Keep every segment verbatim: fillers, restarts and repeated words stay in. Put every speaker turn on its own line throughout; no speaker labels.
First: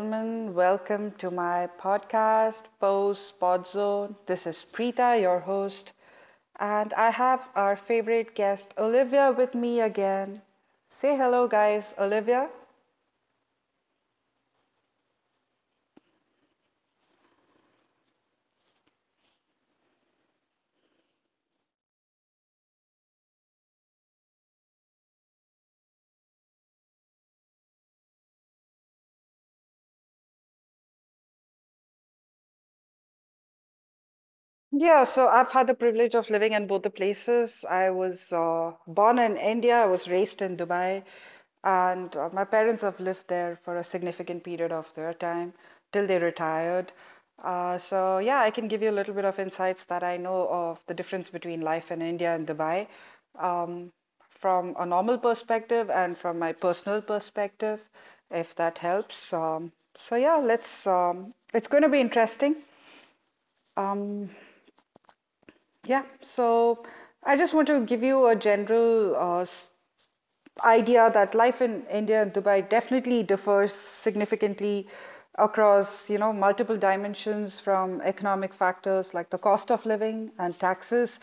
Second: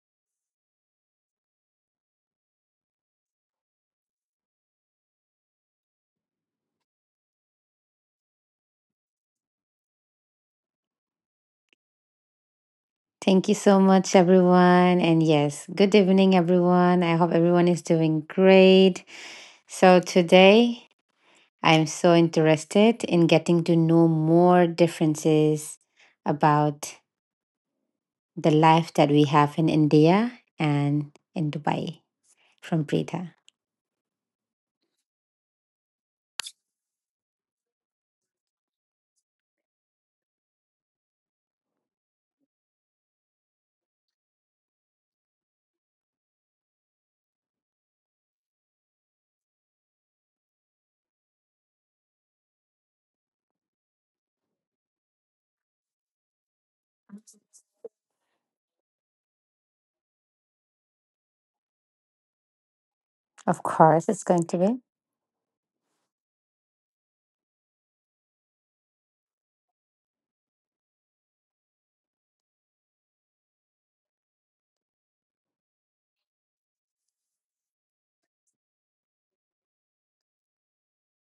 gentlemen. Welcome to my podcast, Pose Podzone. This is Preeta, your host, and I have our favorite guest, Olivia, with me again. Say hello, guys, Olivia.
Thank you so much, everyone. And yes, good evening, everyone. I hope everyone is doing great. So, today I'm so interested in getting to know more differences about the life that we have in India and in Dubai from Preeta.
Yeah, so I've had the privilege of living in both the places. I was uh, born in India, I was raised in Dubai, and uh, my parents have lived there for a significant period of their time till they retired. Uh, so, yeah, I can give you a little bit of insights that I know of the difference between life in India and Dubai um, from a normal perspective and from my personal perspective, if that helps. Um, so, yeah, let's, um, it's going to be interesting.
Of course, it's
Um,
going to
yeah, so I just want to give you a general uh, s- idea that life in India and Dubai definitely differs significantly across, you know, multiple dimensions, from economic factors like the cost of living and taxes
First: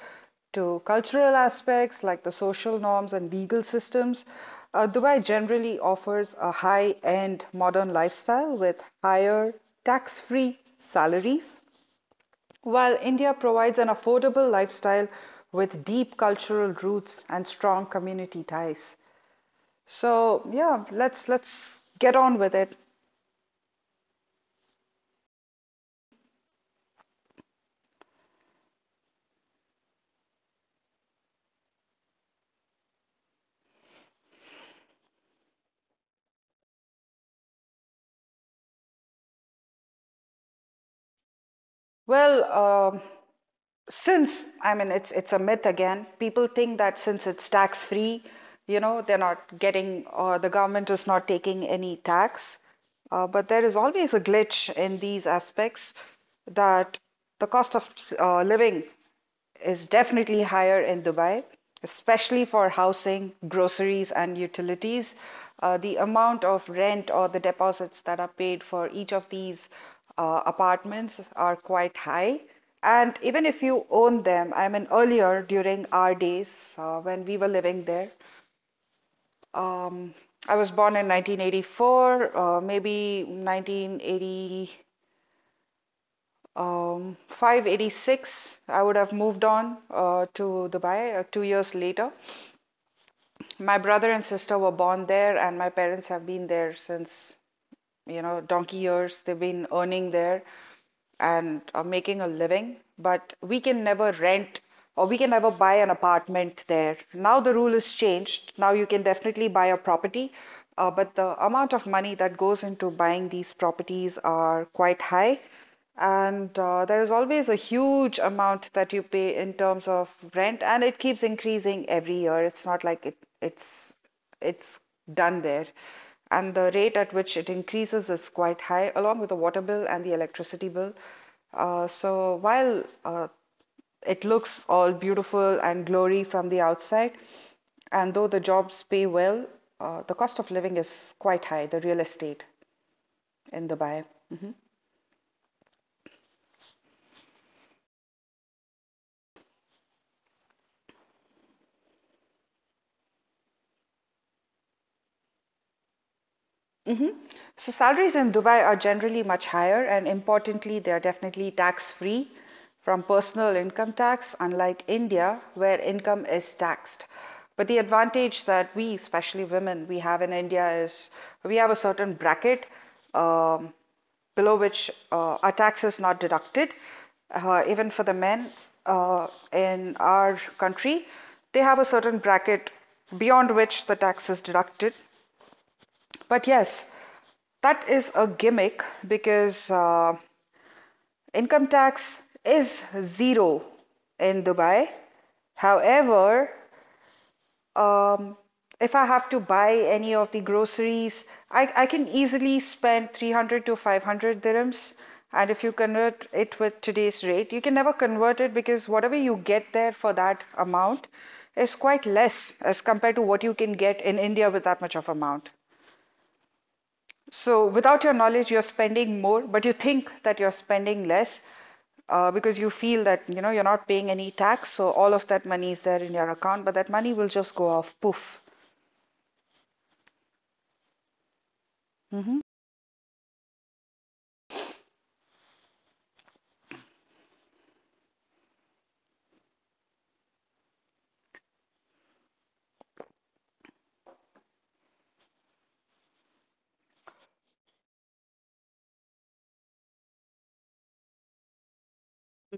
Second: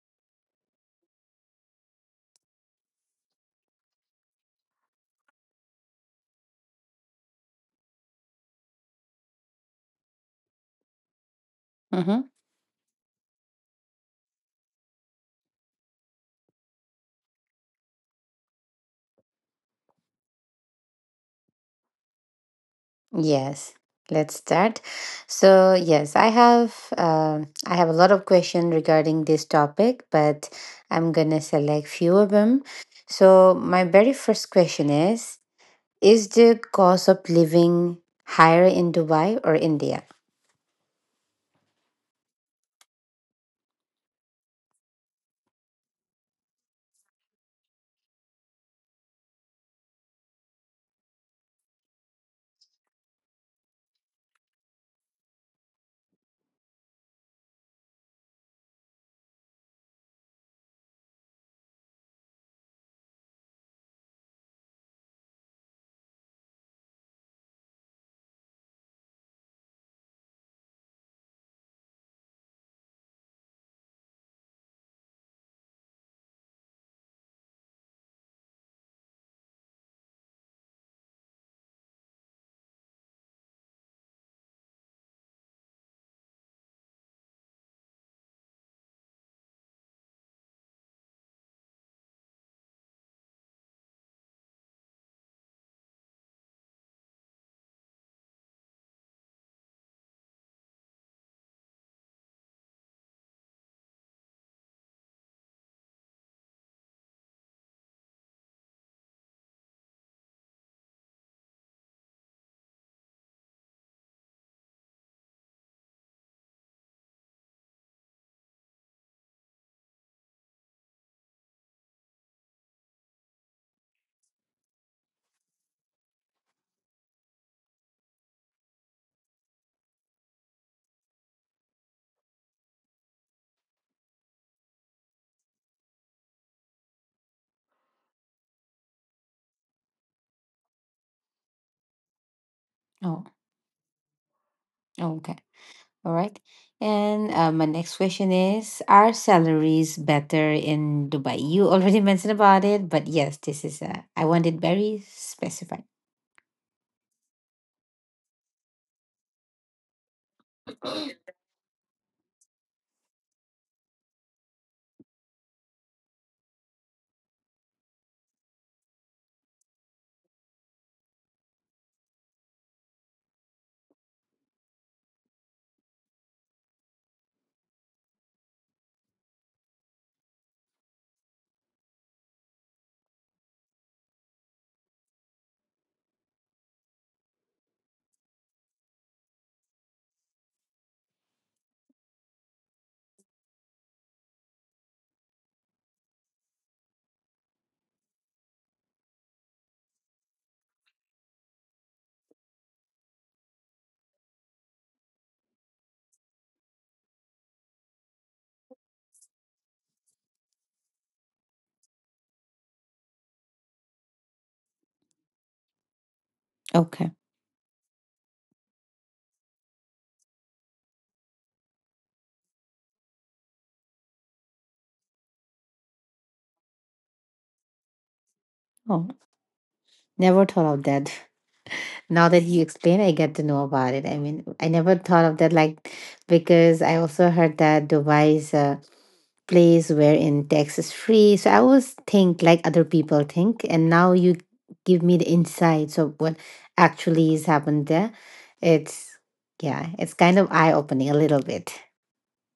to cultural aspects like the social norms and legal systems. Uh, Dubai generally offers a high-end modern lifestyle with higher tax-free salaries,
be.
while India provides an affordable lifestyle with deep cultural roots and strong community ties. So yeah, let's let's get on with it.
Yes, let's start. So, yes, I have um I have a lot of questions regarding this topic, but I'm gonna select few of them. So, my very first question is: Is the cost of living higher in Dubai or India?
Well, um since I mean it's it's a myth again. People think that since it's tax free, you know, they're not getting, or the government is not taking any tax. Uh, but there is always a glitch in these aspects, that the cost of uh, living is definitely higher in Dubai, especially for housing, groceries, and utilities. Uh, the amount of rent or the deposits that are paid for each of these uh, apartments are quite high. And even if you own them, I mean, earlier during our days uh, when we were living there, um, I was born in nineteen eighty-four, uh, maybe nineteen eighty. Um, five eight six, I would have moved on uh, to Dubai uh, two years later. My brother and sister were born there, and my parents have been there since, you know, donkey years they've been earning there and uh, making a living, but we can never rent or we can never buy an apartment there. Now the rule is changed. Now you can definitely buy a property, uh, but the amount of money that goes into buying these properties are quite high. And uh, there is always a huge amount that you pay in terms of rent, and it keeps increasing every year. It's not like it, it's it's done there. And the rate at which it increases is quite high, along with the water bill and the electricity bill. Uh, so while uh, it looks all beautiful and glory from the outside, and though the jobs pay well, uh, the cost of living is quite high, the real estate
Oh,
in Dubai. Mm-hmm.
okay, all right. And uh, my next question is: Are salaries better in Dubai? You already mentioned about it, but yes, this is uh, I want it very specified.
Mhm. So salaries in Dubai are generally much higher, and importantly, they are definitely tax-free from personal income tax, unlike India, where income is taxed. But the advantage that we, especially women, we have in India is we have a certain bracket, um, below which uh, our tax is not deducted. Uh, even for the men uh, in our country, they have a certain bracket beyond which the tax is deducted. But yes, that is a gimmick because uh, income tax is zero in Dubai. However, um, if I have to buy any of the groceries, I, I can easily spend three hundred to five hundred dirhams. And if you convert it with today's rate, you can never convert it, because whatever you get there for that amount is quite less as compared to what you can get in India with that much of amount.
Okay.
So, without your knowledge, you're spending more, but you think that you're spending less uh, because you feel that, you know, you're not paying any tax, so all of that money is there in your account, but that money will just go off poof.
Never thought of that. Now
Hmm.
that you explain, I get to know about it. I mean, I never thought of that, like, because I also heard that Dubai is a place wherein tax is free. So I always think like other people think, and now you give me the insights of what actually is happened there. It's, yeah, it's kind of eye opening a little bit.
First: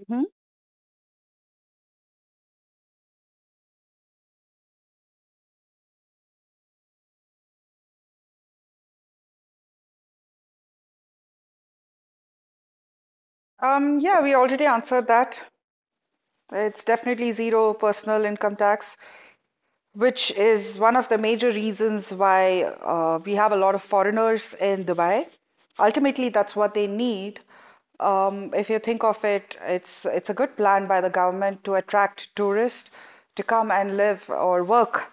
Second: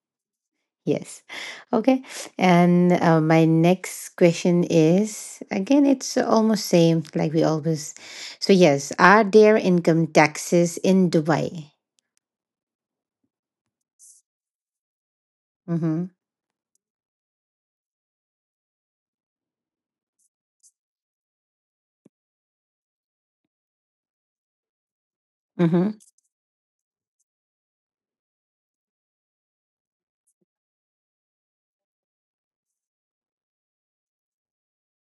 Hmm.
Yes. Okay. And uh, my next question is again, it's almost same like we always. So yes, are there income taxes in Dubai?
Um, yeah, we already answered that.
Mm-hmm.
It's definitely zero personal income tax, which is one of the major reasons why uh, we have a lot of foreigners in Dubai.
Mm-hmm.
Ultimately, that's what they need. Um, if you think of it, it's it's a good plan by the government to attract tourists to come and live or work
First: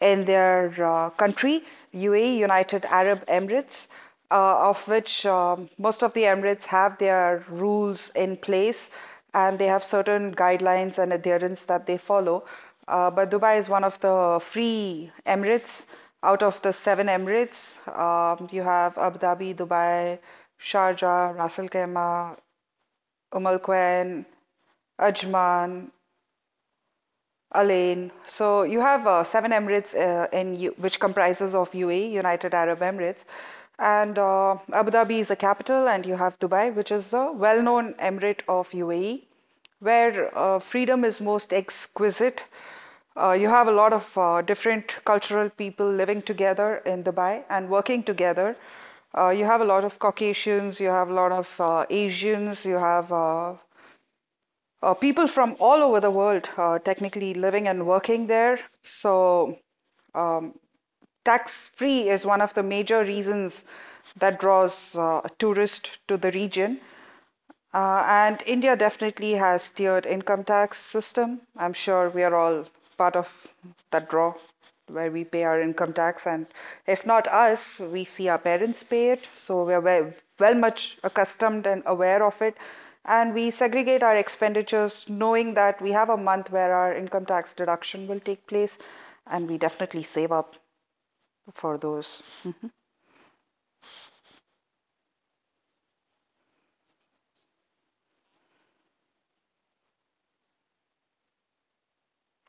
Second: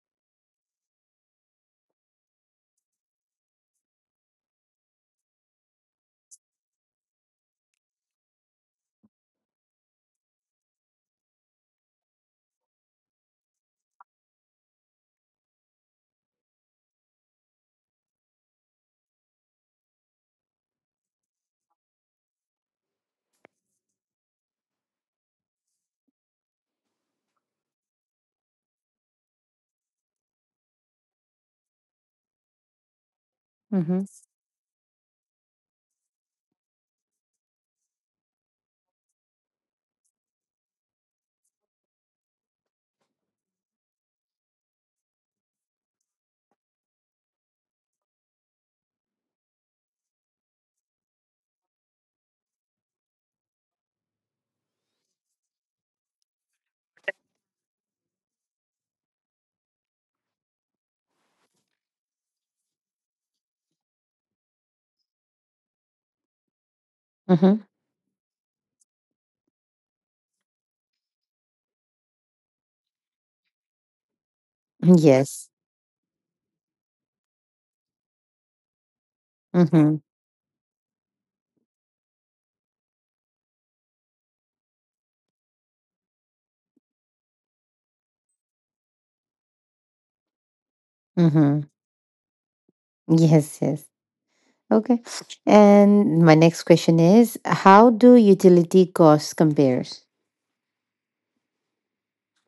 in their uh, country, U A E, United Arab Emirates, uh, of which um, most of the emirates have their rules in place and they have certain guidelines and adherence that they follow. Uh, but Dubai is one of the free Emirates. Out of the seven Emirates, um, you have Abu Dhabi, Dubai, Sharjah, Ras Al Khaimah, Umm Al Quwain, Ajman, Alain, so you have uh, seven Emirates uh, in U which comprises of U A E, United Arab Emirates, and
Mm-hmm.
uh, Abu Dhabi is the capital, and you have Dubai, which is the well-known emirate of U A E, where uh, freedom is most exquisite. Uh, you have a lot of uh, different cultural people living together in Dubai and working together. Uh, you have a lot of Caucasians, you have a lot of uh, Asians, you have uh, uh, people from all over the world uh, technically living and working there. So um, tax-free is one of the major reasons that draws uh, tourists to the region.
Mm-hmm.
Uh, and India definitely has tiered income tax system. I'm sure we are all part of that draw, where we pay
Yes.
our income tax, and if not us, we see our parents pay it. So we are
Mm-hmm.
well, well much accustomed and aware of it, and we segregate our expenditures, knowing that we have a month where our income tax deduction will take place, and we definitely save up
Mm-hmm.
for those.
Yes. Yes. Okay. And my next question is, how do utility costs compares?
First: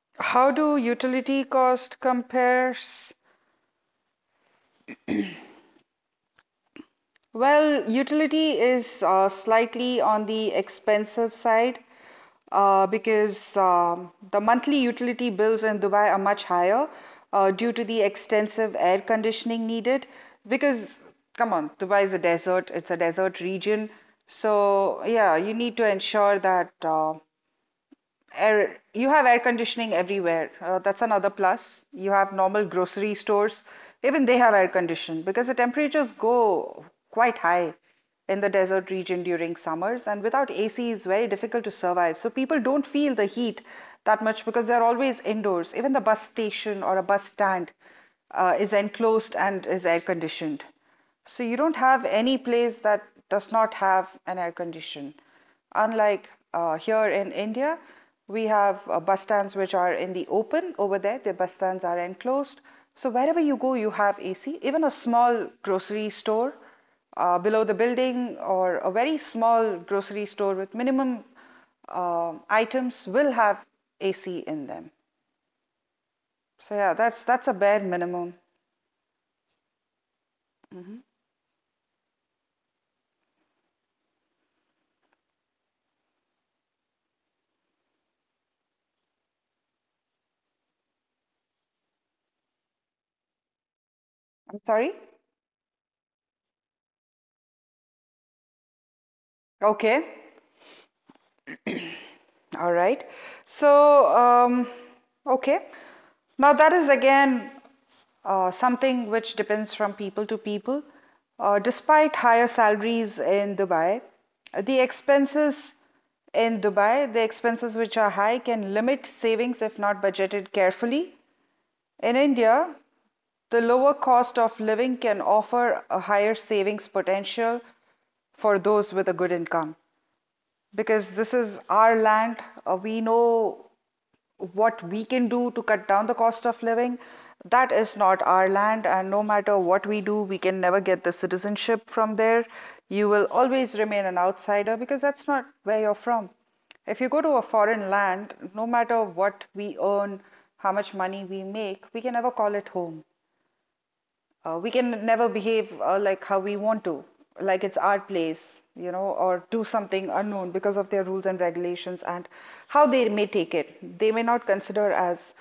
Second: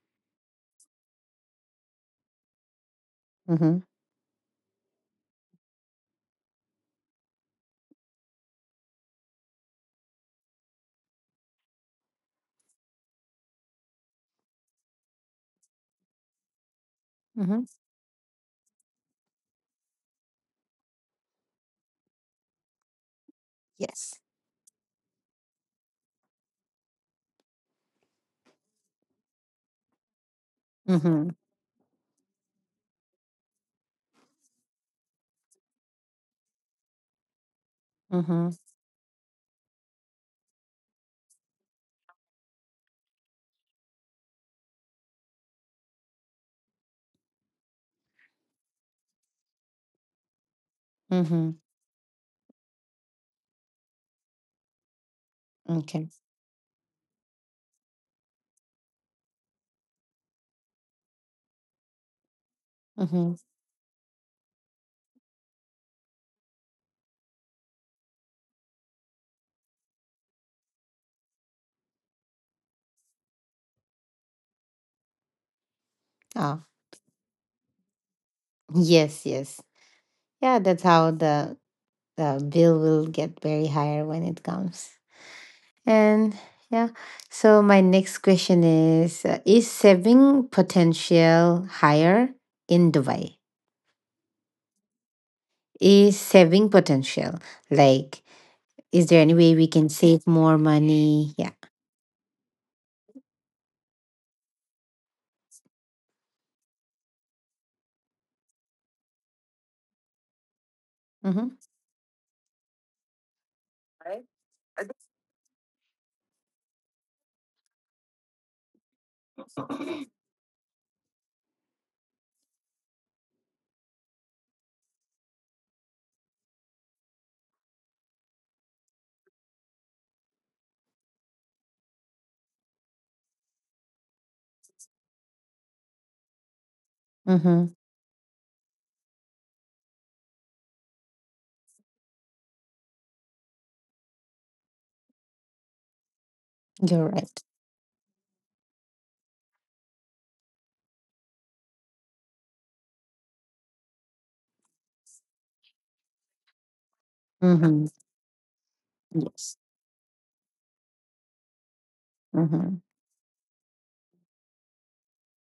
How do utility cost compares?
Mm-hmm.
Well, utility is uh, slightly on the expensive side uh, because um, the monthly utility bills in Dubai are much higher uh,
Mm-hmm.
due to the extensive air conditioning needed. Because, come on, Dubai is a desert, it's a desert region.
Yes.
So, yeah, you need to ensure that uh, Air, you have air conditioning everywhere. Uh, that's
Mm-hmm.
another plus. You have normal grocery stores, even they have air conditioning because the temperatures go quite high in
Mm-hmm.
the desert region during summers, and without A C is very difficult to survive. So people don't feel the heat that much because they're always indoors. Even the bus station or a bus stand uh, is enclosed and is air conditioned. So
Mm-hmm.
you don't have any place that does not have an air condition.
Okay.
Unlike uh, here in India, we have uh, bus stands which are in the open. Over there, the bus stands are enclosed. So
Mm-hmm.
wherever you go, you have A C. Even a small grocery store uh, below the building, or a very small grocery store with minimum um items, will have A C in them.
Ah.
So yeah, that's that's a bare minimum.
Yes. Yes. Yeah, that's how the the bill will get very higher when it comes. And yeah, so my next question is: uh, Is saving potential higher in Dubai?
I'm sorry.
Is saving potential like? Is there any way we can
Okay.
save more money? Yeah.
All right. So, um, okay. Now, that is again uh, something which depends from people to people.
Mm-hmm.
Uh, despite higher salaries in Dubai, the expenses in Dubai, the expenses which are high can limit savings if not budgeted carefully. In India, the lower cost of living can offer a higher savings potential for those with a good income, because this is our land. Uh, we know what we can do to cut down the cost of living.
Mm-hmm.
That is not our land, and no matter what we do, we can never get the citizenship from there. You will always remain an outsider because that's not where you're from. If
You're
you go to
right.
a foreign land, no matter what we earn, how much money we make, we can never call it home. Uh, we can never behave uh, like how we want to, like it's
Mm-hmm.
our place, you know, or
Yes.
do something unknown because of their rules and regulations, and
Mm-hmm.
how they may take it. They may not consider as,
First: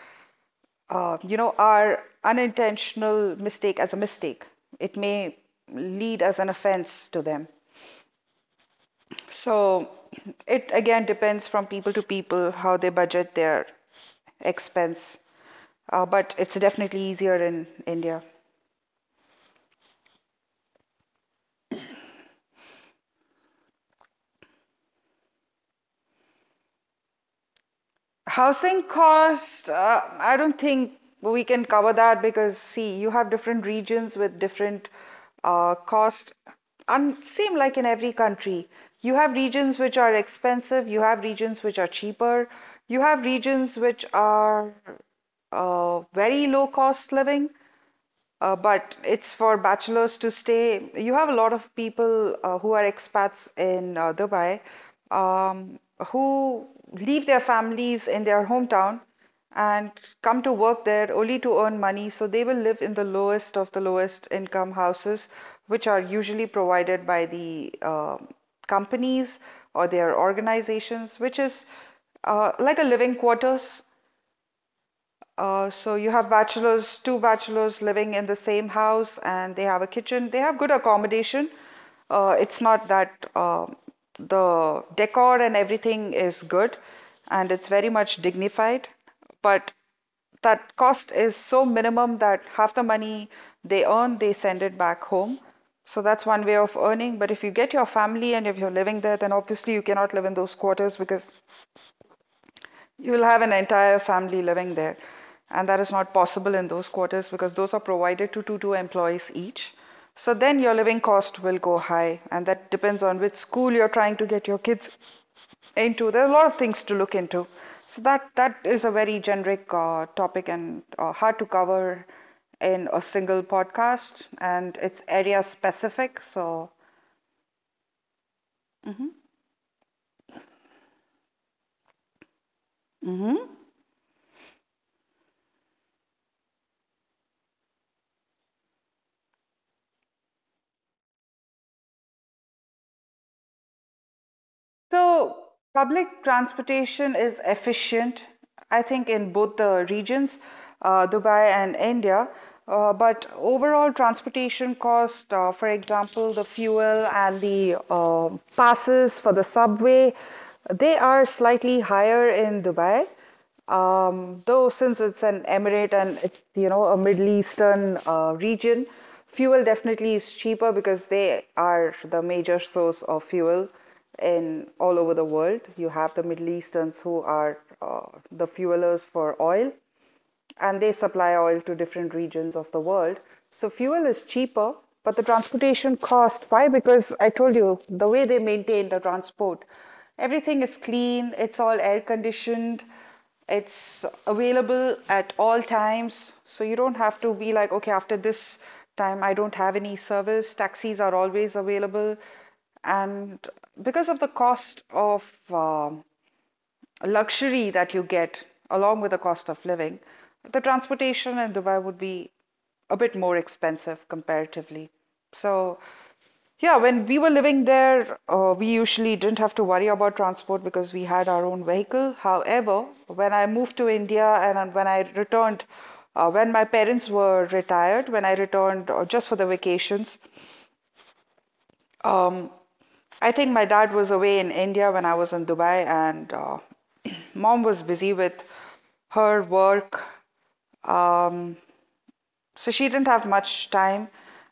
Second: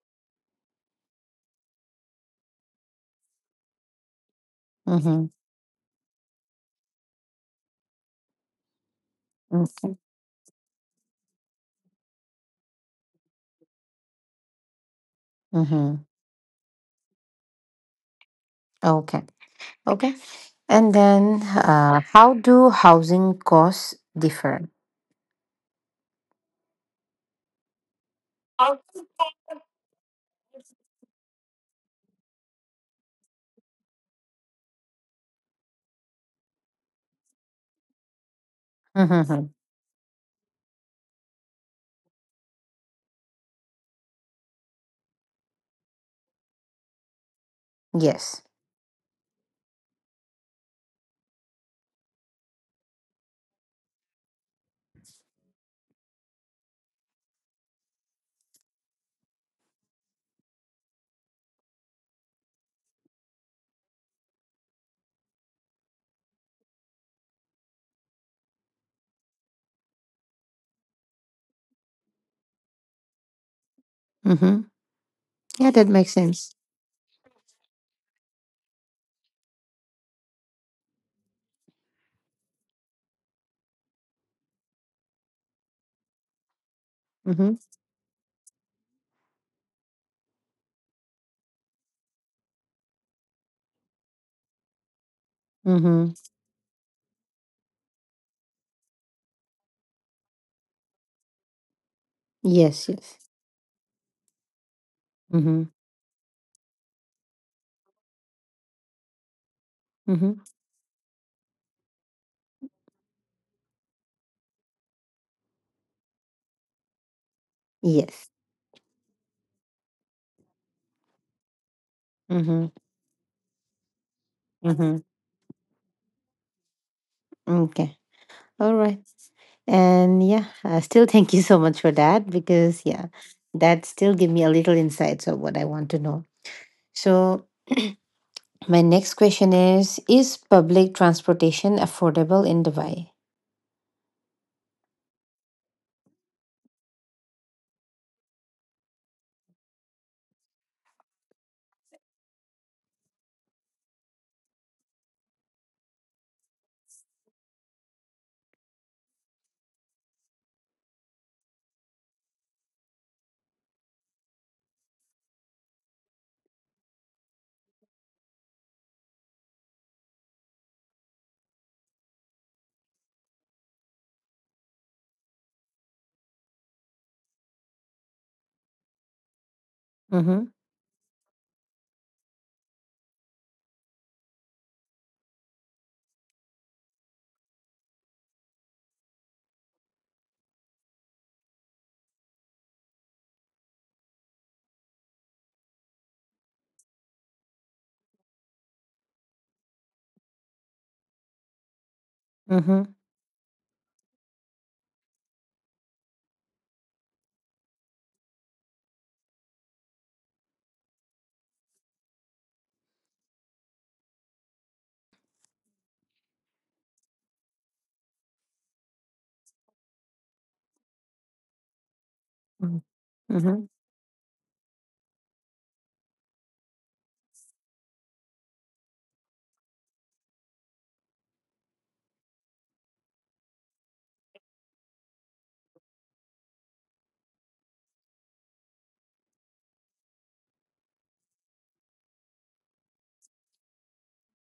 uh, you know, our unintentional mistake as a mistake. It
Mm-hmm.
may lead as an offense to them. So
Okay.
it again depends from people to people how they budget their expense, uh,
Mm-hmm.
but it's definitely easier in India.
Okay. Okay. And then, uh, how do housing costs differ?
Housing cost, uh, I don't think we can cover that because, see, you have different regions with different uh, cost. And same like in every country, you have
Mm-hmm.
regions which are expensive, you have regions which are cheaper, you have regions which are uh, very low cost living,
Yes.
uh, but it's for bachelors to stay. You have a lot of people uh, who are expats in uh, Dubai, um, who leave their families in their hometown and come to work there only to earn money. So they will live in the lowest of the lowest income houses, which are usually provided by the um companies or their organizations, which is uh, like a living quarters,
Mm-hmm.
uh,
Yeah, that
so you
makes
have
sense.
bachelors, two bachelors living in the same house, and they have a kitchen. They have good accommodation. Uh, it's not that uh, the decor and everything is good, and
Mm-hmm.
it's very much dignified, but that cost is so minimum that half the money they earn, they send it back home. So
Mm-hmm.
that's one way of earning. But if you get your family and if you're living there, then obviously you cannot live in those quarters because
Yes, yes.
you'll have an entire family living there,
Mm-hmm.
and that is not possible in those quarters because those are provided to two two employees each.
Mm-hmm.
So then your living cost will go high, and that depends on which school you're trying to get your kids into. There are a lot of things to look into. So
Yes.
that that is a very generic uh, topic and uh, hard to cover
Mm-hmm.
in a single podcast, and
Mm-hmm.
it's area specific. So.
Okay. All right. And yeah, uh, still thank you so much for that because yeah,
hmm
that still give me a little insights of what I want to know. So my next question is: Is public transportation affordable in Dubai?
So, public transportation is efficient, I think, in both the regions, uh, Dubai and India. Uh, but overall transportation cost, uh, for example, the fuel and the uh, passes for the subway, they are slightly higher in Dubai. Um, though since it's an emirate and it's, you know, a Middle Eastern uh, region, fuel definitely is cheaper because they are the major source of fuel in all over the world. You have the Middle Easterns who are uh, the fuelers for oil,
Mm-hmm.
and they supply oil to different regions of the world. So fuel is cheaper, but the transportation cost, why? Because I told you the way they maintain the transport, everything is clean, it's all air conditioned, it's available at all times. So you don't have to be like, okay, after this time, I don't have any service. Taxis are always available.
Mm-hmm.
And because of the cost of um luxury that you get along with the cost of living, the transportation in Dubai would be a bit more expensive comparatively. So, yeah, when we were living there, uh, we usually didn't have to worry about transport because we had our own vehicle.
Mm-hmm.
However, when I
Mm-hmm.
moved to India and when I returned, uh, when my parents were retired, when I returned uh, just for the vacations, um, I think my dad was away in India when I was in Dubai, and uh, mom was busy with her work. Um, so she didn't have much time.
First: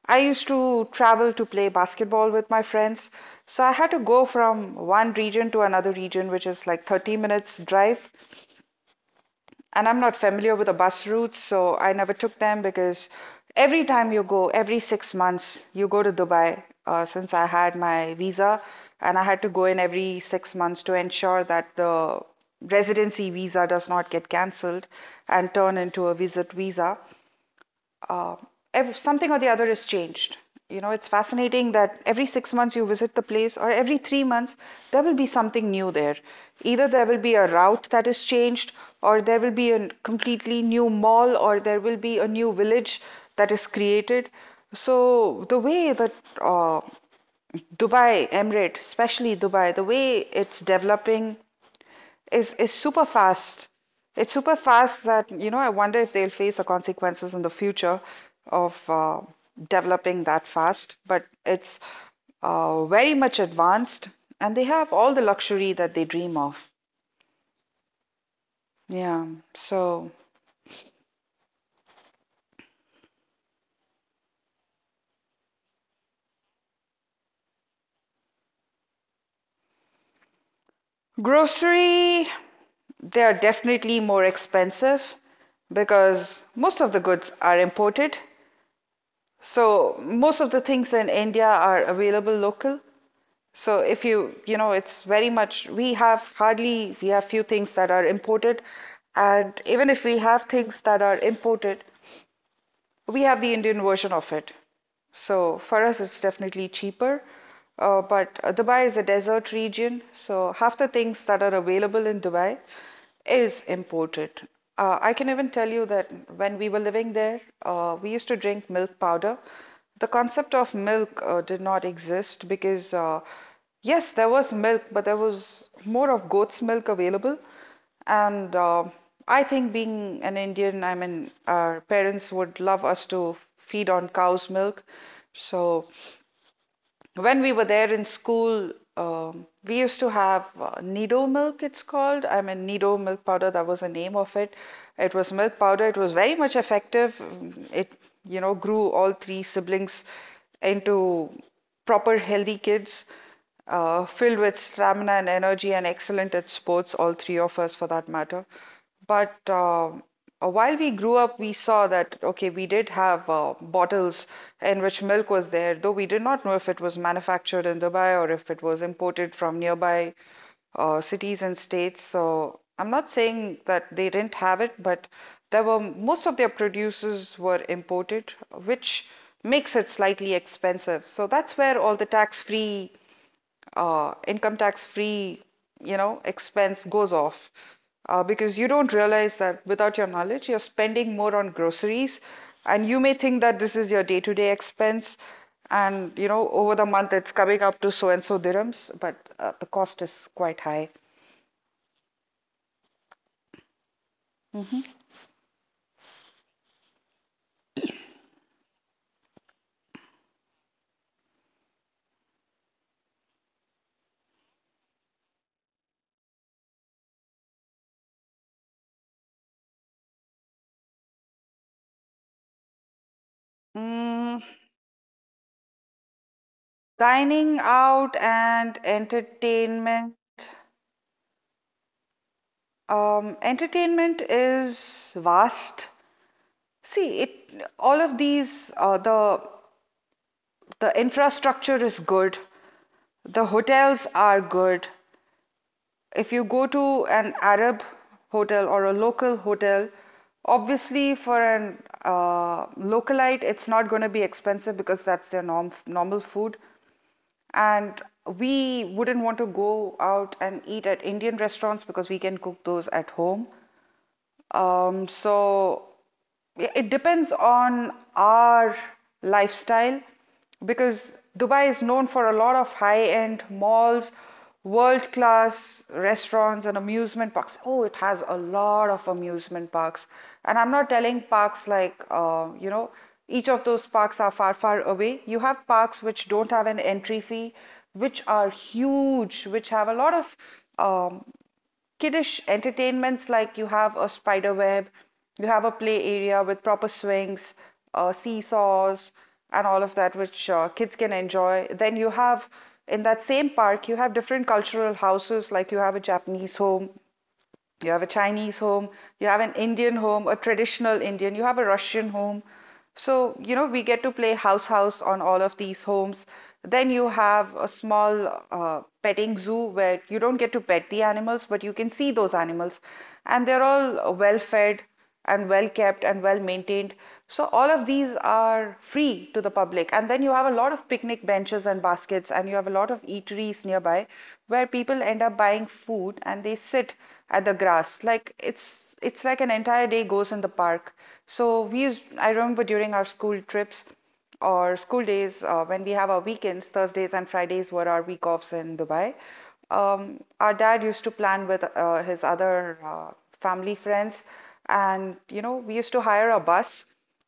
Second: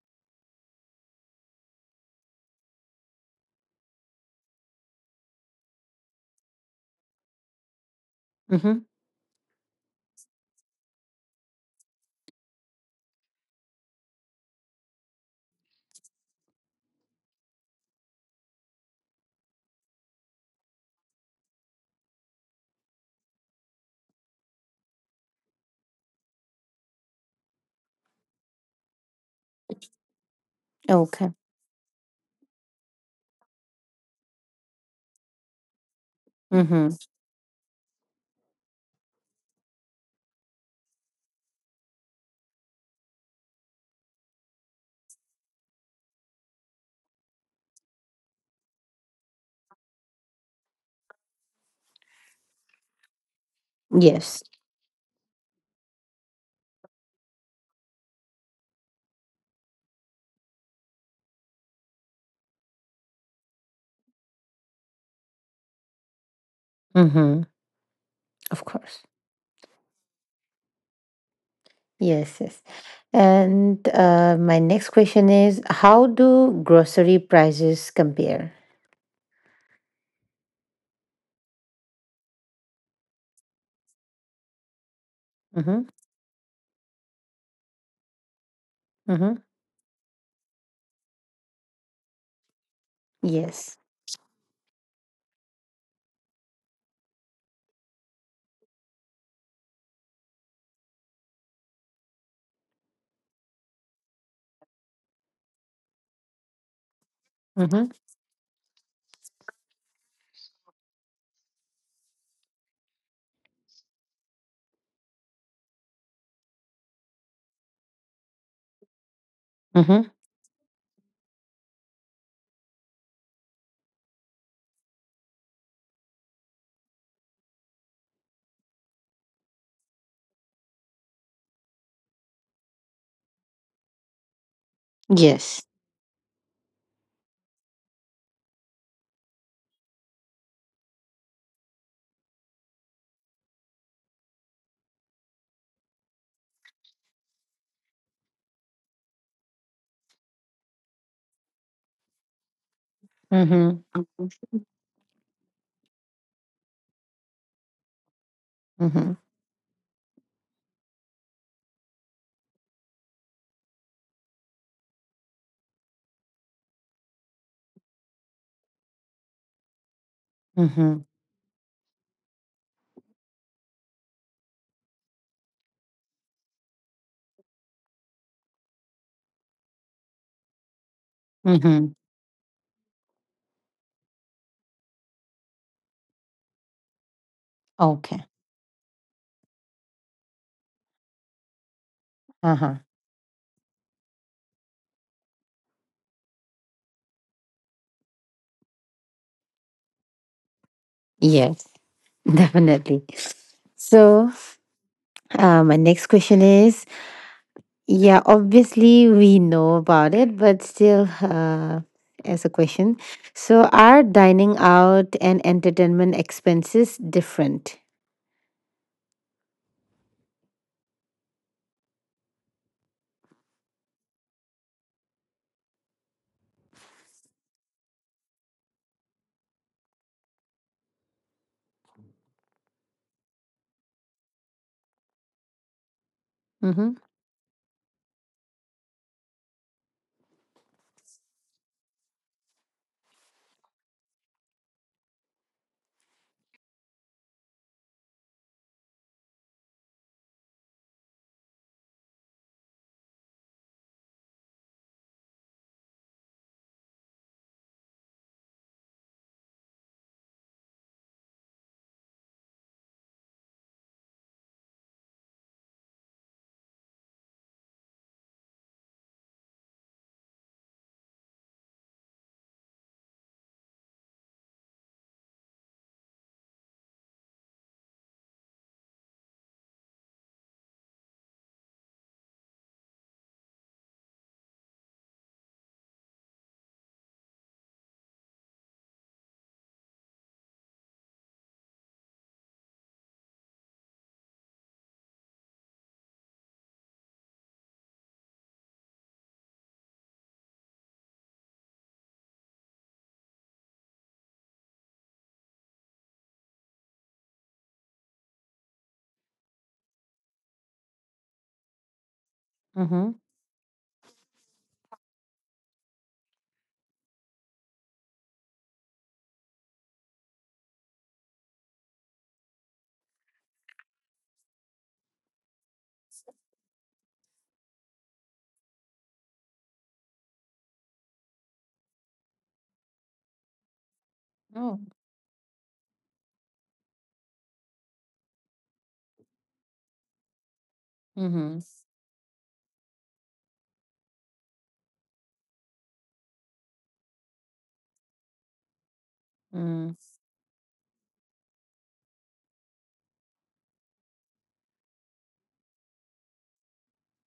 I used to travel to play basketball with my friends. So I had to go from one region to another region, which is like thirty minutes drive,
Mm-hmm.
and I'm not familiar with the bus routes, so I never took them because every time you go, every six months, you go to Dubai. Uh, since I had my visa, and I had to go in every six months to ensure that the residency visa does not get cancelled and turn into a visit visa, uh, ev something or the other is changed. You know, it's
Okay.
fascinating that every six months you visit the place, or every three months, there will be something new there. Either
Mm-hmm.
there will be a route that is changed, or there will be a completely new mall, or there will be a new village that is created. So, the way that uh, Dubai, Emirate, especially Dubai, the way it's developing is is super fast. It's
Yes.
super fast that, you know, I wonder if they'll face the consequences in the future of uh, developing that fast. But it's uh, very much advanced, and they have all the luxury that they dream of.
Mm-hmm. Of course.
Yeah. So,
Yes, yes. And uh, my next question is how do grocery prices compare?
grocery, they are definitely more expensive
Mm-hmm.
because most of the goods are imported.
Mm-hmm.
So, most of the things in India are available local.
Yes.
So if you, you know, it's very much, we have hardly, we have few things that are imported. And even if we have things that are imported, we have the Indian version of it. So for us, it's definitely cheaper.
Mm-hmm.
Uh, but uh, Dubai is a desert region, so half the things that are available in Dubai is imported. Uh, I can even tell you that when we were living there, uh, we used to drink milk powder. The
Mm-hmm.
concept of milk uh, did not exist because, uh, yes, there was milk, but there was more of goat's milk available. And uh, I think being an Indian, I mean, our parents would love us to feed on cow's milk.
Yes.
So when we were there in school, um, we used to have uh, Nido milk, it's called. I mean, Nido milk powder, that was the name of it. It was milk powder. It was very much effective. Mm, It, you know, grew all three siblings into proper healthy kids
Mm-hmm.
uh, filled with stamina and energy and excellent at sports, all three of us for that matter.
Mm-hmm.
But um, uh, While we grew up, we saw that, okay, we did have uh, bottles in which milk was there, though we did not know if it was manufactured in Dubai or if it was imported from nearby uh,
Mm-hmm.
cities and states. So I'm not saying that they didn't have it, but there were most of their producers were imported, which makes it slightly expensive. So that's where
Mm-hmm.
all the tax-free, uh, income tax-free, you know, expense goes off. Uh,
Okay.
because you don't realize that without your knowledge, you're spending more on groceries,
Uh-huh.
and you may think that this is your day-to-day expense, and you know, over the month it's coming up to so and so dirhams, but uh, the cost is quite high.
Yes, definitely. So
Mm-hmm.
uh, my next question is: Yeah, obviously we know about it, but still, uh, as a question. So, are dining out and entertainment expenses different?
Mm, Dining out and entertainment. Um, entertainment is vast.
Mm-hmm.
See, it All of these uh, the the infrastructure is good. The hotels are good. If you go to an Arab hotel or a local hotel, obviously for an uh, localite, it's not going to be expensive because that's their norm normal food. And we wouldn't want to go out and eat at Indian restaurants because we can cook those at home. Um, so i- it depends on our lifestyle because Dubai is known for a lot of high-end malls, world-class restaurants and amusement parks. Oh, it has a lot of amusement parks. And I'm not telling parks like, uh, you know, each of those parks are far, far away. You have parks which don't have an entry fee, which are huge, which have a lot of um, kiddish entertainments like you have a spider web, you have a play area with proper swings, uh, seesaws, and all of that, which uh, kids can enjoy. Then you have in that same park, you have different cultural houses, like you have a Japanese home, you have a Chinese home, you have an Indian home, a traditional Indian, you have a Russian home.
Mm-hmm.
So, you know, we get to play house house on all of these homes. Then you have a small uh, petting zoo where you don't get to pet the animals, but you can see those animals. And they're all well fed and well kept and well maintained. So all of these are free to the public. And then you have a lot of picnic benches and baskets, and you have a lot of eateries nearby where
Oh.
people end up buying food and they sit at the grass. Like it's it's like an entire day goes in the park.
Mm-hmm.
So we used, I remember during our school trips, or school days, uh, when we have our weekends, Thursdays and Fridays were our week offs in Dubai.
Mm-hmm.
Um, our dad used to plan with uh, his other uh, family friends, and you know, we used to hire a bus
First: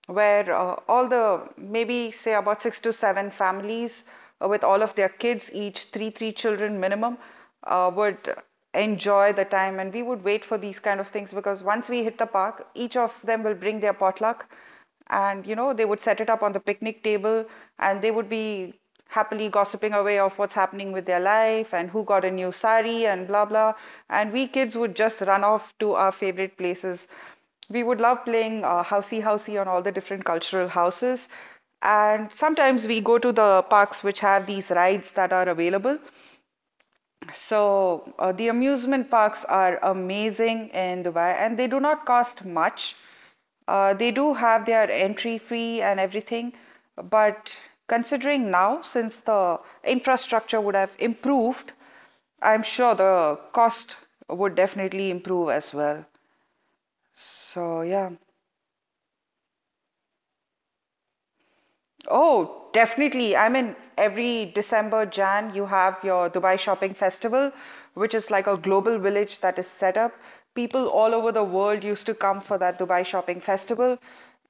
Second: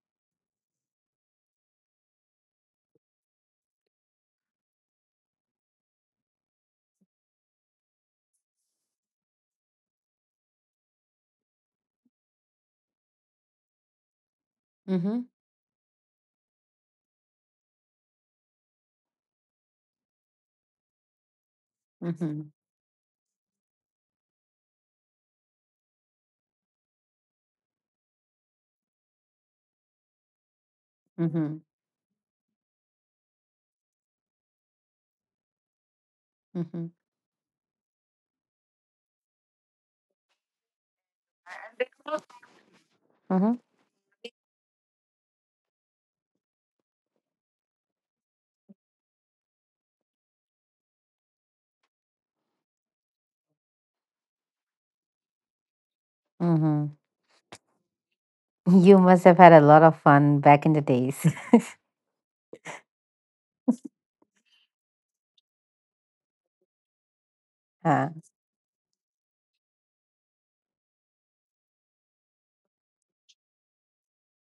where uh, all the maybe say about six to seven families uh, with all of their kids, each three, three children minimum, uh, would enjoy the time. And we would wait for these kind of things because once we hit the park, each of them will bring their potluck,
Mm-hmm.
and you know, they would set it up on the picnic table and they would be happily gossiping away of what's happening with their life and who got a
Mm-hmm.
new sari and blah blah. And we kids would just run off to our favorite places. We would love playing uh, housey housey on all the different cultural houses.
Mm-hmm.
And sometimes we go to the parks which have these rides that are available.
Mm-hmm.
So, uh, the amusement parks are amazing in Dubai and they do not cost much. Uh, they do have their entry fee and everything, but considering now, since the infrastructure would have improved, I'm sure the cost would definitely improve as well.
Mm-hmm.
So, yeah.
You must have had a lot of fun back in the days.
Oh, definitely. I mean, every December, Jan, you have your Dubai Shopping Festival,
uh,
which is like a global village that is set up. People all over the world used to come for that Dubai Shopping Festival.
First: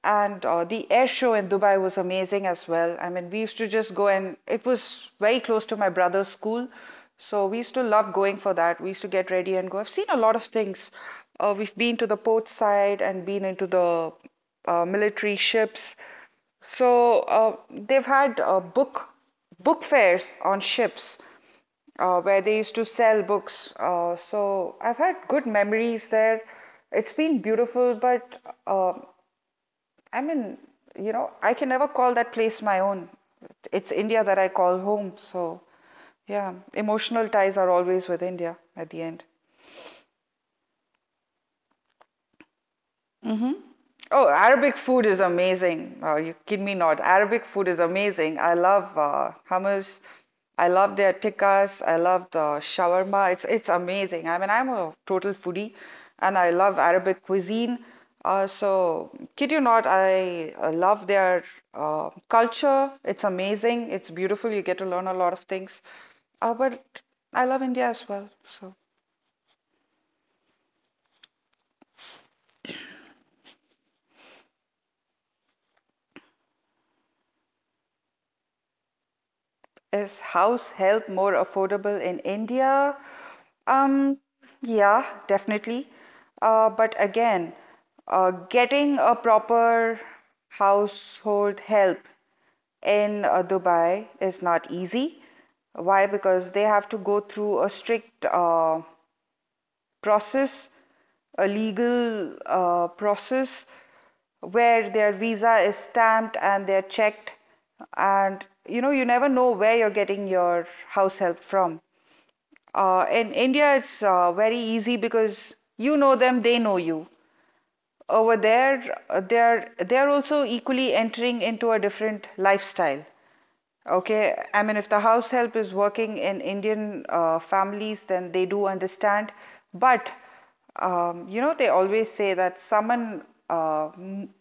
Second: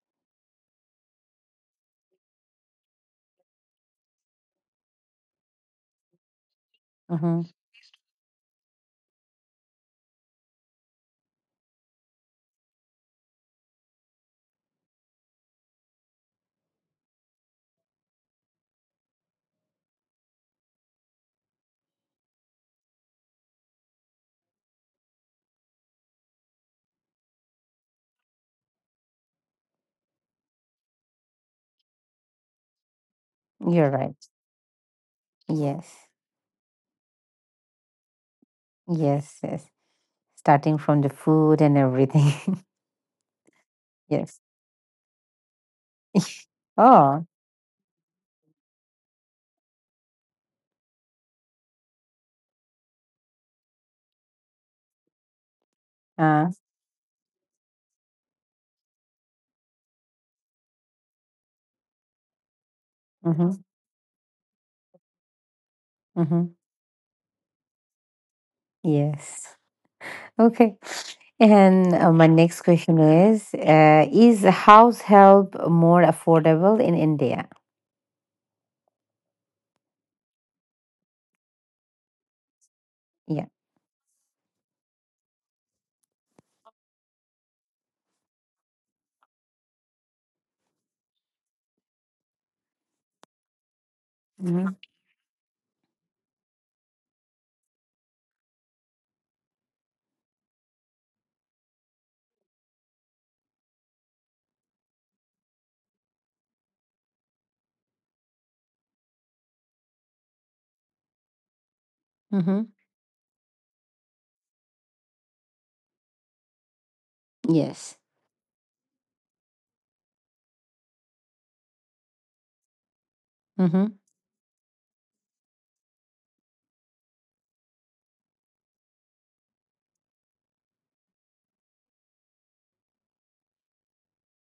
And uh, the air show in Dubai was amazing as well. I mean, we used to just go and it was very close to my brother's school.
mm-hmm.
So we used to love going for that. We used to get ready and go. I've seen a lot of things. Uh, we've been to the port side and been into the uh, military ships. So uh, they've had uh, book book fairs on ships uh, where they used to sell books. Uh, so I've had good memories there. It's been beautiful, but uh, I mean, you know, I can never call that place my own.
You're
It's
right.
India that I call home. So
Yes.
yeah, emotional ties are always with India at the end.
Yes. Yes. Starting from the food and everything.
Oh,
Yes.
Arabic food is amazing. Oh, you kid me not.
Oh.
Arabic food is amazing. I love uh, hummus. I love their tikkas. I love the shawarma. It's it's amazing. I mean, I'm a total foodie, and I
Uh,
love Arabic cuisine. Uh, so, kid you not, I uh, love their uh, culture. It's
mm-hmm.
amazing. It's beautiful. You get to learn a lot of things.
Mm-hmm.
Uh, but I love India as well. So.
Yes. Okay. And uh, my next question is uh, Is house help more affordable in India?
Is house help more affordable in India?
Yeah.
Um, yeah, definitely. Uh, but again, uh, getting a proper household help in uh, Dubai is
Mm-hmm.
not easy. Why? Because they have to go through a strict uh, process, a legal uh, process where their visa is stamped and they're checked, and you know, you never know where you're getting your house help from.
Mm-hmm.
Uh, in India, it's uh, very easy because you know them, they know you.
Yes.
Over there, uh, they're they're also equally entering into a different lifestyle.
Mm-hmm.
Okay, I mean, if the house help is working in Indian uh, families, then they do understand. But um, you know, they always say that someone, uh, m-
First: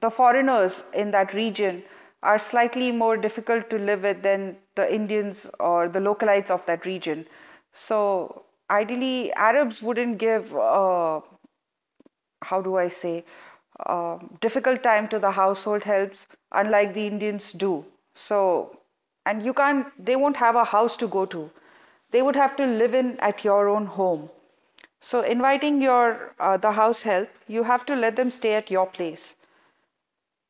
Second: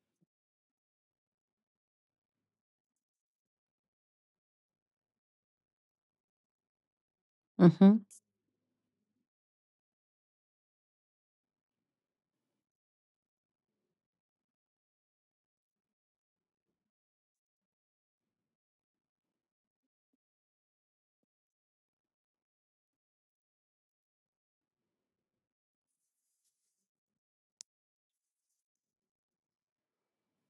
the foreigners in that region are slightly more difficult to live with than the Indians or the localites of that region.
Mm-hmm.
So ideally, Arabs wouldn't give uh, how do I say, uh, difficult time to the household helps, unlike the Indians do. So, and you can't, they won't have a house to go to. They would have to live in at your own home. So, inviting your uh, the house help, you have to let them stay at your place.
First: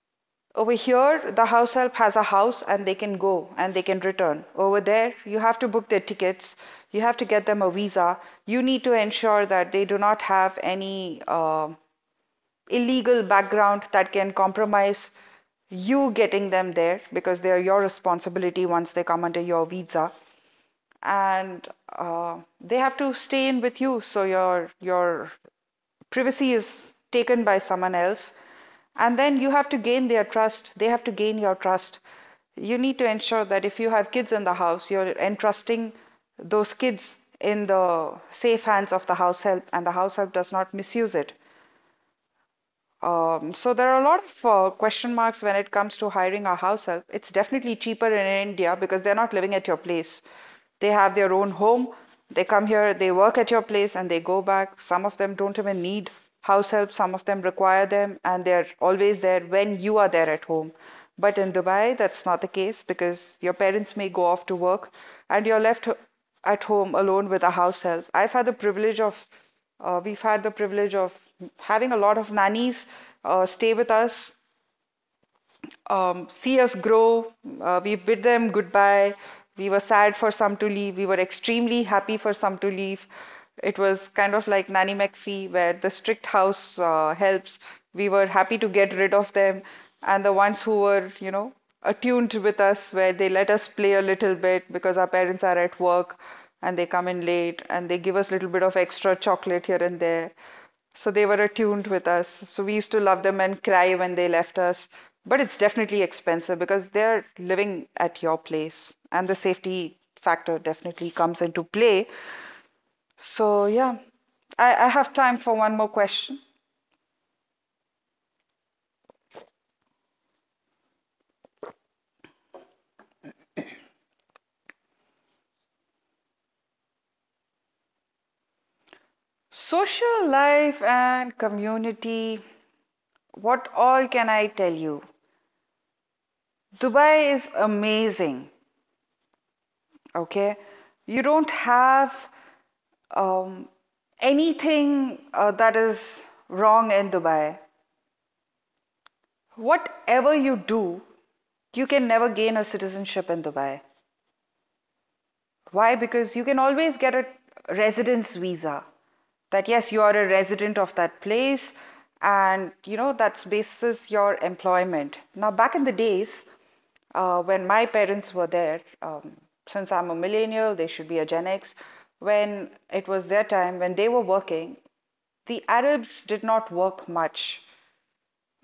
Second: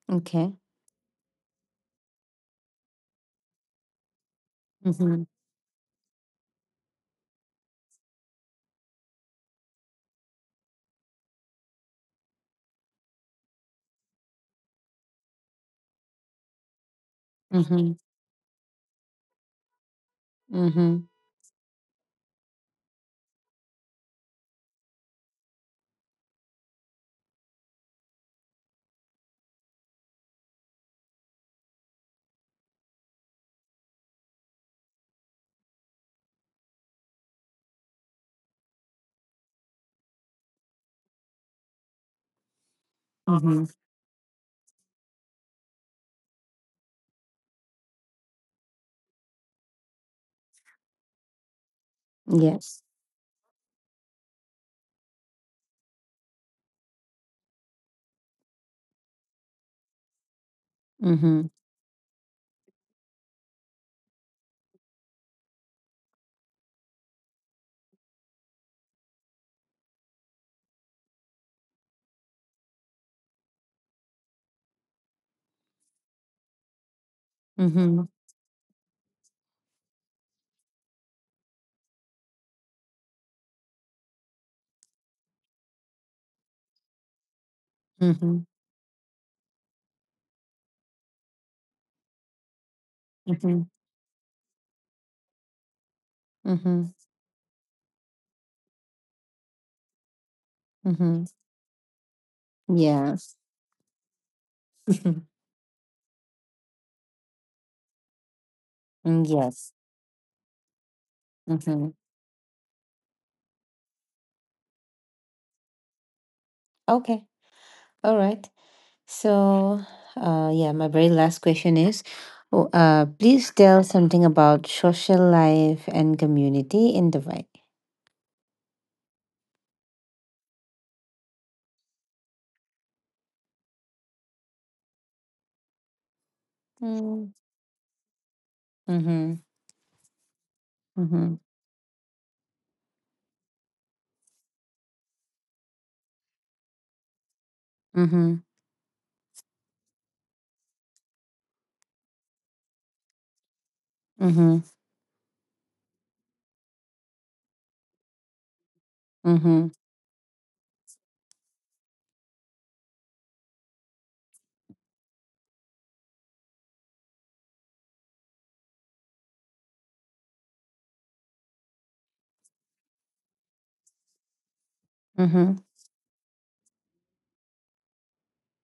Okay.
Over here, the house help has a house and they can go and they can return. Over there,
Mm-hmm.
you have to book their tickets, you have to get them a visa. You need to ensure that they do not have any um illegal background that can compromise you getting them there because they are your
Mm-hmm.
responsibility once they come under your visa
Mm-hmm.
and uh, they have to stay in with you, so your your privacy is taken by someone else, and then you have to gain their trust, they have to gain your trust. You need to ensure that if you have kids in the house, you're entrusting those kids in the safe hands of the house help and the house help does not misuse it. um,
Mm-hmm.
so there are a lot of uh, question marks when it comes to hiring a house help. It's definitely cheaper in India because they're not living at your place. They have their own home. They come
Yes.
here, they work at your place, and they go back. Some of them don't even need house help. Some of them require them, and they're always there when you are there at home. But
Mm-hmm.
in Dubai, that's not the case because your parents may go off to work, and you're left at home alone with a house help. I've had the privilege of uh, we've had the privilege of having a lot of nannies uh, stay with us, um, see us grow. Uh, we
Mm-hmm.
bid them goodbye. We were sad for some to leave. We were extremely happy for some to leave. It was kind of like Nanny McPhee, where the strict house uh, helps. We were
Mm-hmm.
happy to get rid of them. And the ones who were, you know, attuned with us, where they let
Mm-hmm.
us play a little bit because our parents are at work and
Mm-hmm.
they come in late and they give us a little bit of extra chocolate here and there, so
Mm-hmm.
they were attuned with us. So we used to love
Yes.
them and cry when they left us. But it's definitely expensive because they're living at your place
Mm,
and the
yes.
safety factor definitely comes into
Mm-hmm.
play. So yeah, I, I have time for one more question.
Okay. All right. So, uh, yeah, my very last question is, oh, uh, please tell something about social life and community in Dubai.
Social life and community, what all can I tell you?
Mm.
Dubai is amazing.
Mm-hmm.
Okay, you
Mm-hmm.
don't have um, anything uh, that is wrong in Dubai.
Mm-hmm.
Whatever you do, you can never gain a citizenship in Dubai.
Mm-hmm.
Why? Because you can always get a residence visa that
Mm-hmm.
yes, you are a resident of that place, and you know, that's basis your employment. Now, back in the days, uh, when my parents were there, um, since I'm a millennial, they should be a Gen X. When it was their time, when they were working,
Mm-hmm.
the Arabs did not work much.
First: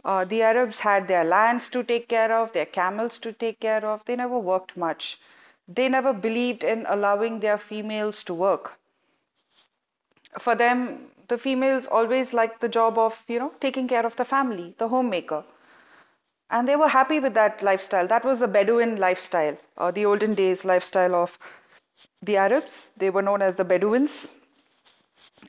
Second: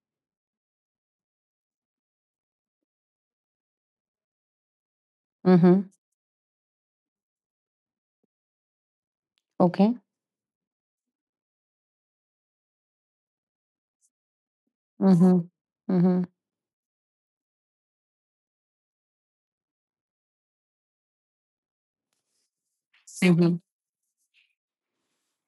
Uh, the Arabs had their lands to take care of, their camels to take care of. They never worked much.
Mm-hmm.
They never believed in allowing their females to work.
Okay.
For them, the females always liked the job of, you know, taking care of the family, the
Mm-hmm.
homemaker.
Mm-hmm.
And they were happy with that lifestyle. That was the Bedouin lifestyle, or the olden days lifestyle of the Arabs. They were known as the Bedouins.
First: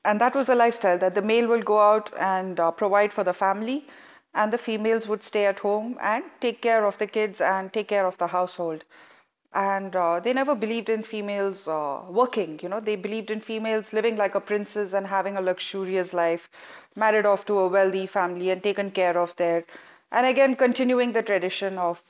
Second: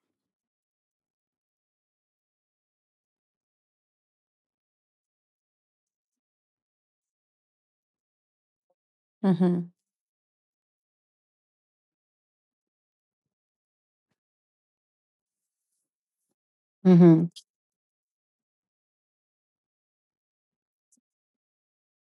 And that was the lifestyle that the male will go out and uh, provide for the family, and the females would stay at home and take care of the kids and take care of the household.
Mm-hmm. Mm-hmm.
And uh, they never believed in females uh, working, you know, they believed in females living like a princess and having a luxurious life,
Mm-hmm.
married off to a wealthy family and taken care of there. And again, continuing the tradition of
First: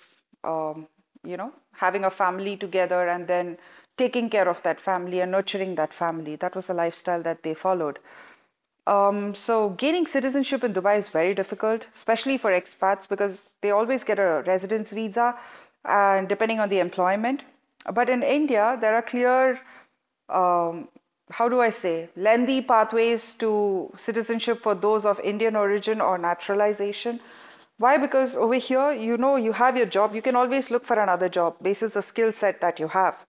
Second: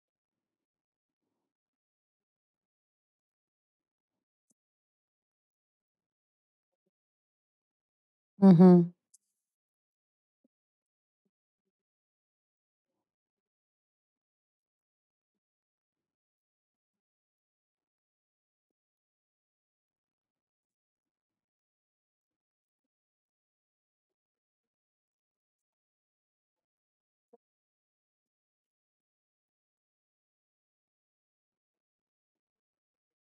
um, you know, having a family together and then taking care of that family and nurturing that family. That was the lifestyle that they followed.
Mm-hmm.
Um, so gaining citizenship in Dubai is very difficult, especially for expats because they always get a residence visa and depending on the employment. But in India, there are clear um, how do I say, lengthy pathways to citizenship for those of Indian origin or naturalization. Why? Because over here, you know, you have your job, you can always look for another job basis the skill set that you have.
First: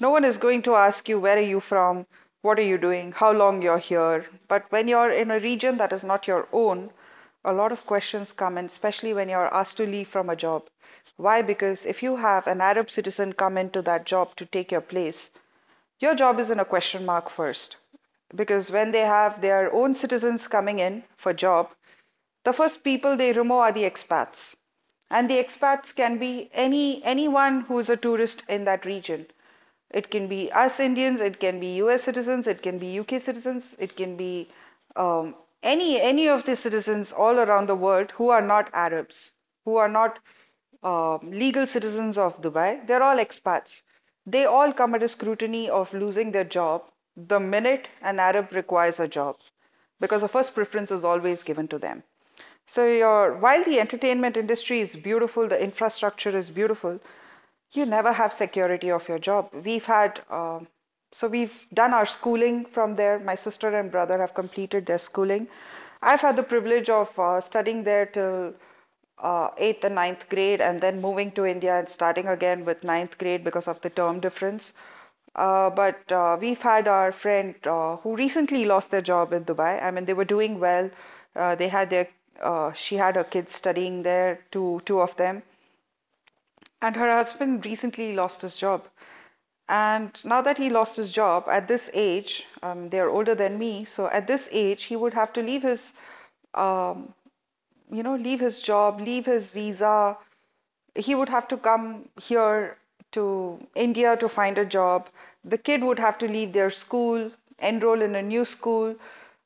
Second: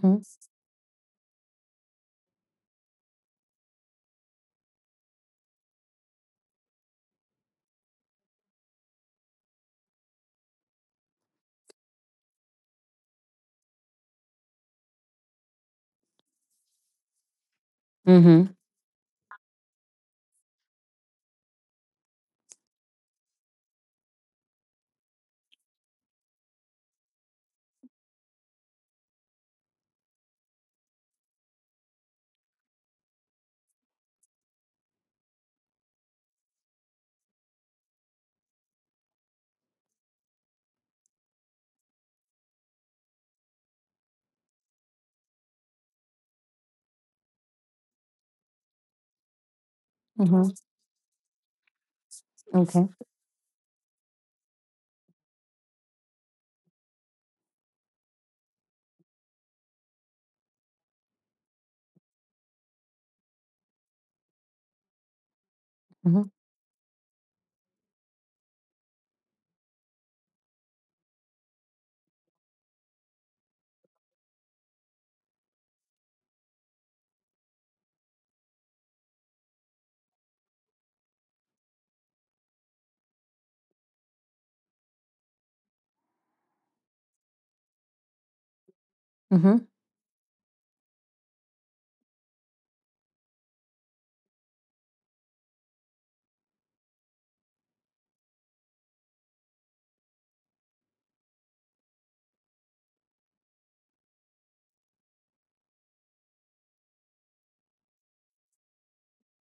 No one is going to ask you, where are you from? What are you doing? How long you're here? But when you're in a region that is not your own, a lot of questions come in, especially when you're asked to leave from a job. Why? Because if you have an Arab citizen come into that job to take your place, your job is in a question mark first.
Mm-hmm.
Because when they have their own citizens coming in for job, the first people they remove are the expats. And the expats can be any anyone who's a tourist in that region. It can be us Indians, it can be U S citizens, it can be U K citizens, it can be um, any any of the citizens all around the world who are not Arabs, who are not um, legal citizens of Dubai. They're all expats. They all come under scrutiny of losing their job the minute an Arab requires a job, because the
Mm-hmm.
first preference is always given to them. So
Okay.
your while the entertainment industry is beautiful, the infrastructure is beautiful, you never have security of your job. We've had um so we've done our schooling from there. My sister and brother have completed their schooling. I've
Mm-hmm.
had the privilege of uh, studying there till uh, eighth and ninth grade, and then moving to India and starting again with ninth grade because of the term difference. Uh, but uh, we've had our friend uh, who recently lost their job in Dubai. I mean, they were doing well. Uh, they had their uh, she had her kids studying there, two two of them, and her husband recently lost his job.
Mm-hmm.
And now that he lost his job at this age, um, they are older than me, so at this age, he would have to leave his um, you know, leave his job, leave his visa. He would have to come here to India to find a job. The kid would have to leave their school, enroll in a new school.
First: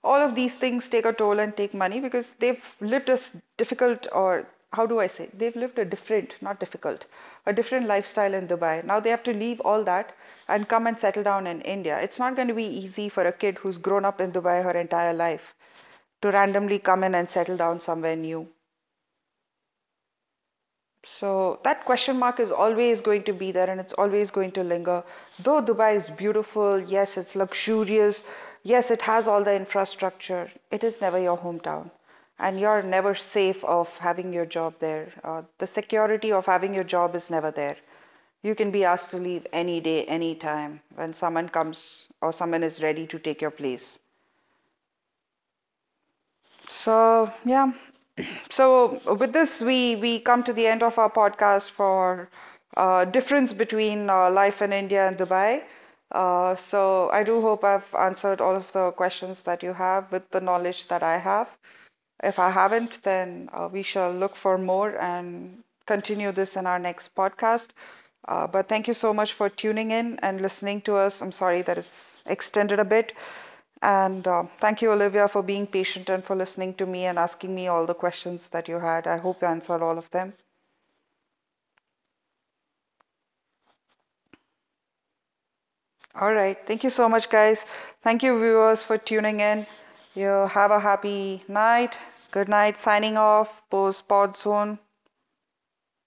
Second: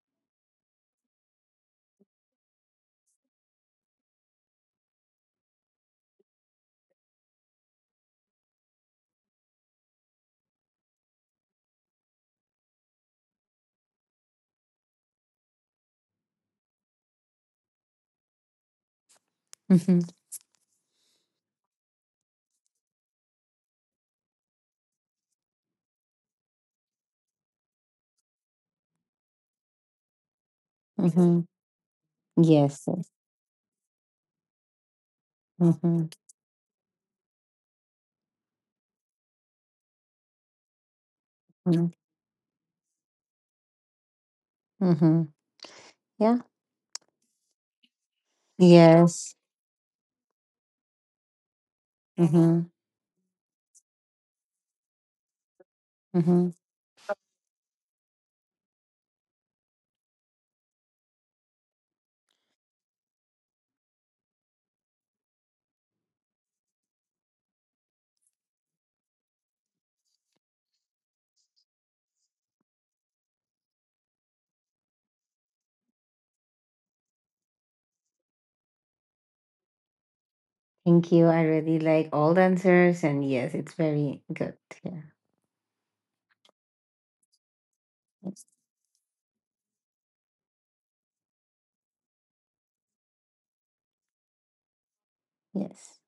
All of these things take a toll and take money because they've lived a difficult, or how do I say, they've lived a different, not difficult, a different lifestyle in Dubai. Now they have to leave all that and come and settle down in India. It's not going to be easy for a kid who's grown up in Dubai her entire life to randomly come in and settle down somewhere new.
Mm-hmm.
So that question mark is always going to be there and it's always going to linger. Though Dubai is beautiful, yes, it's luxurious, yes, it has all the infrastructure, it is never your
Mm-hmm.
hometown. And you're
Yes.
never safe of having your job there. Uh, the
Mm-hmm.
security of having your job is never there. You can be asked to leave any day, any time when someone
Mm-hmm.
comes or someone is ready to take your place.
Mm-hmm, yeah.
So, yeah. So with
Yes.
this, we we come to the end of our podcast for
Mm-hmm.
uh, difference between uh, life in India and Dubai.
Mm-hmm.
Uh, so I do hope I've answered all of the questions that you have with the knowledge that I have. If I haven't, then uh, we shall look for more and continue this in our next podcast. Uh, but thank you so much for tuning in and listening to us. I'm sorry that it's extended a bit. And uh, thank you, Olivia, for being patient and for listening to me and asking me all the questions that you had. I hope you answered all of them.
Thank you. I really like all the answers, and yes, it's very good. Yeah.
All right. Thank you so much, guys. Thank you,
Yes.
viewers, for tuning in. You have a happy night. Good night. Signing off. Pose Pod Zone.
Yes.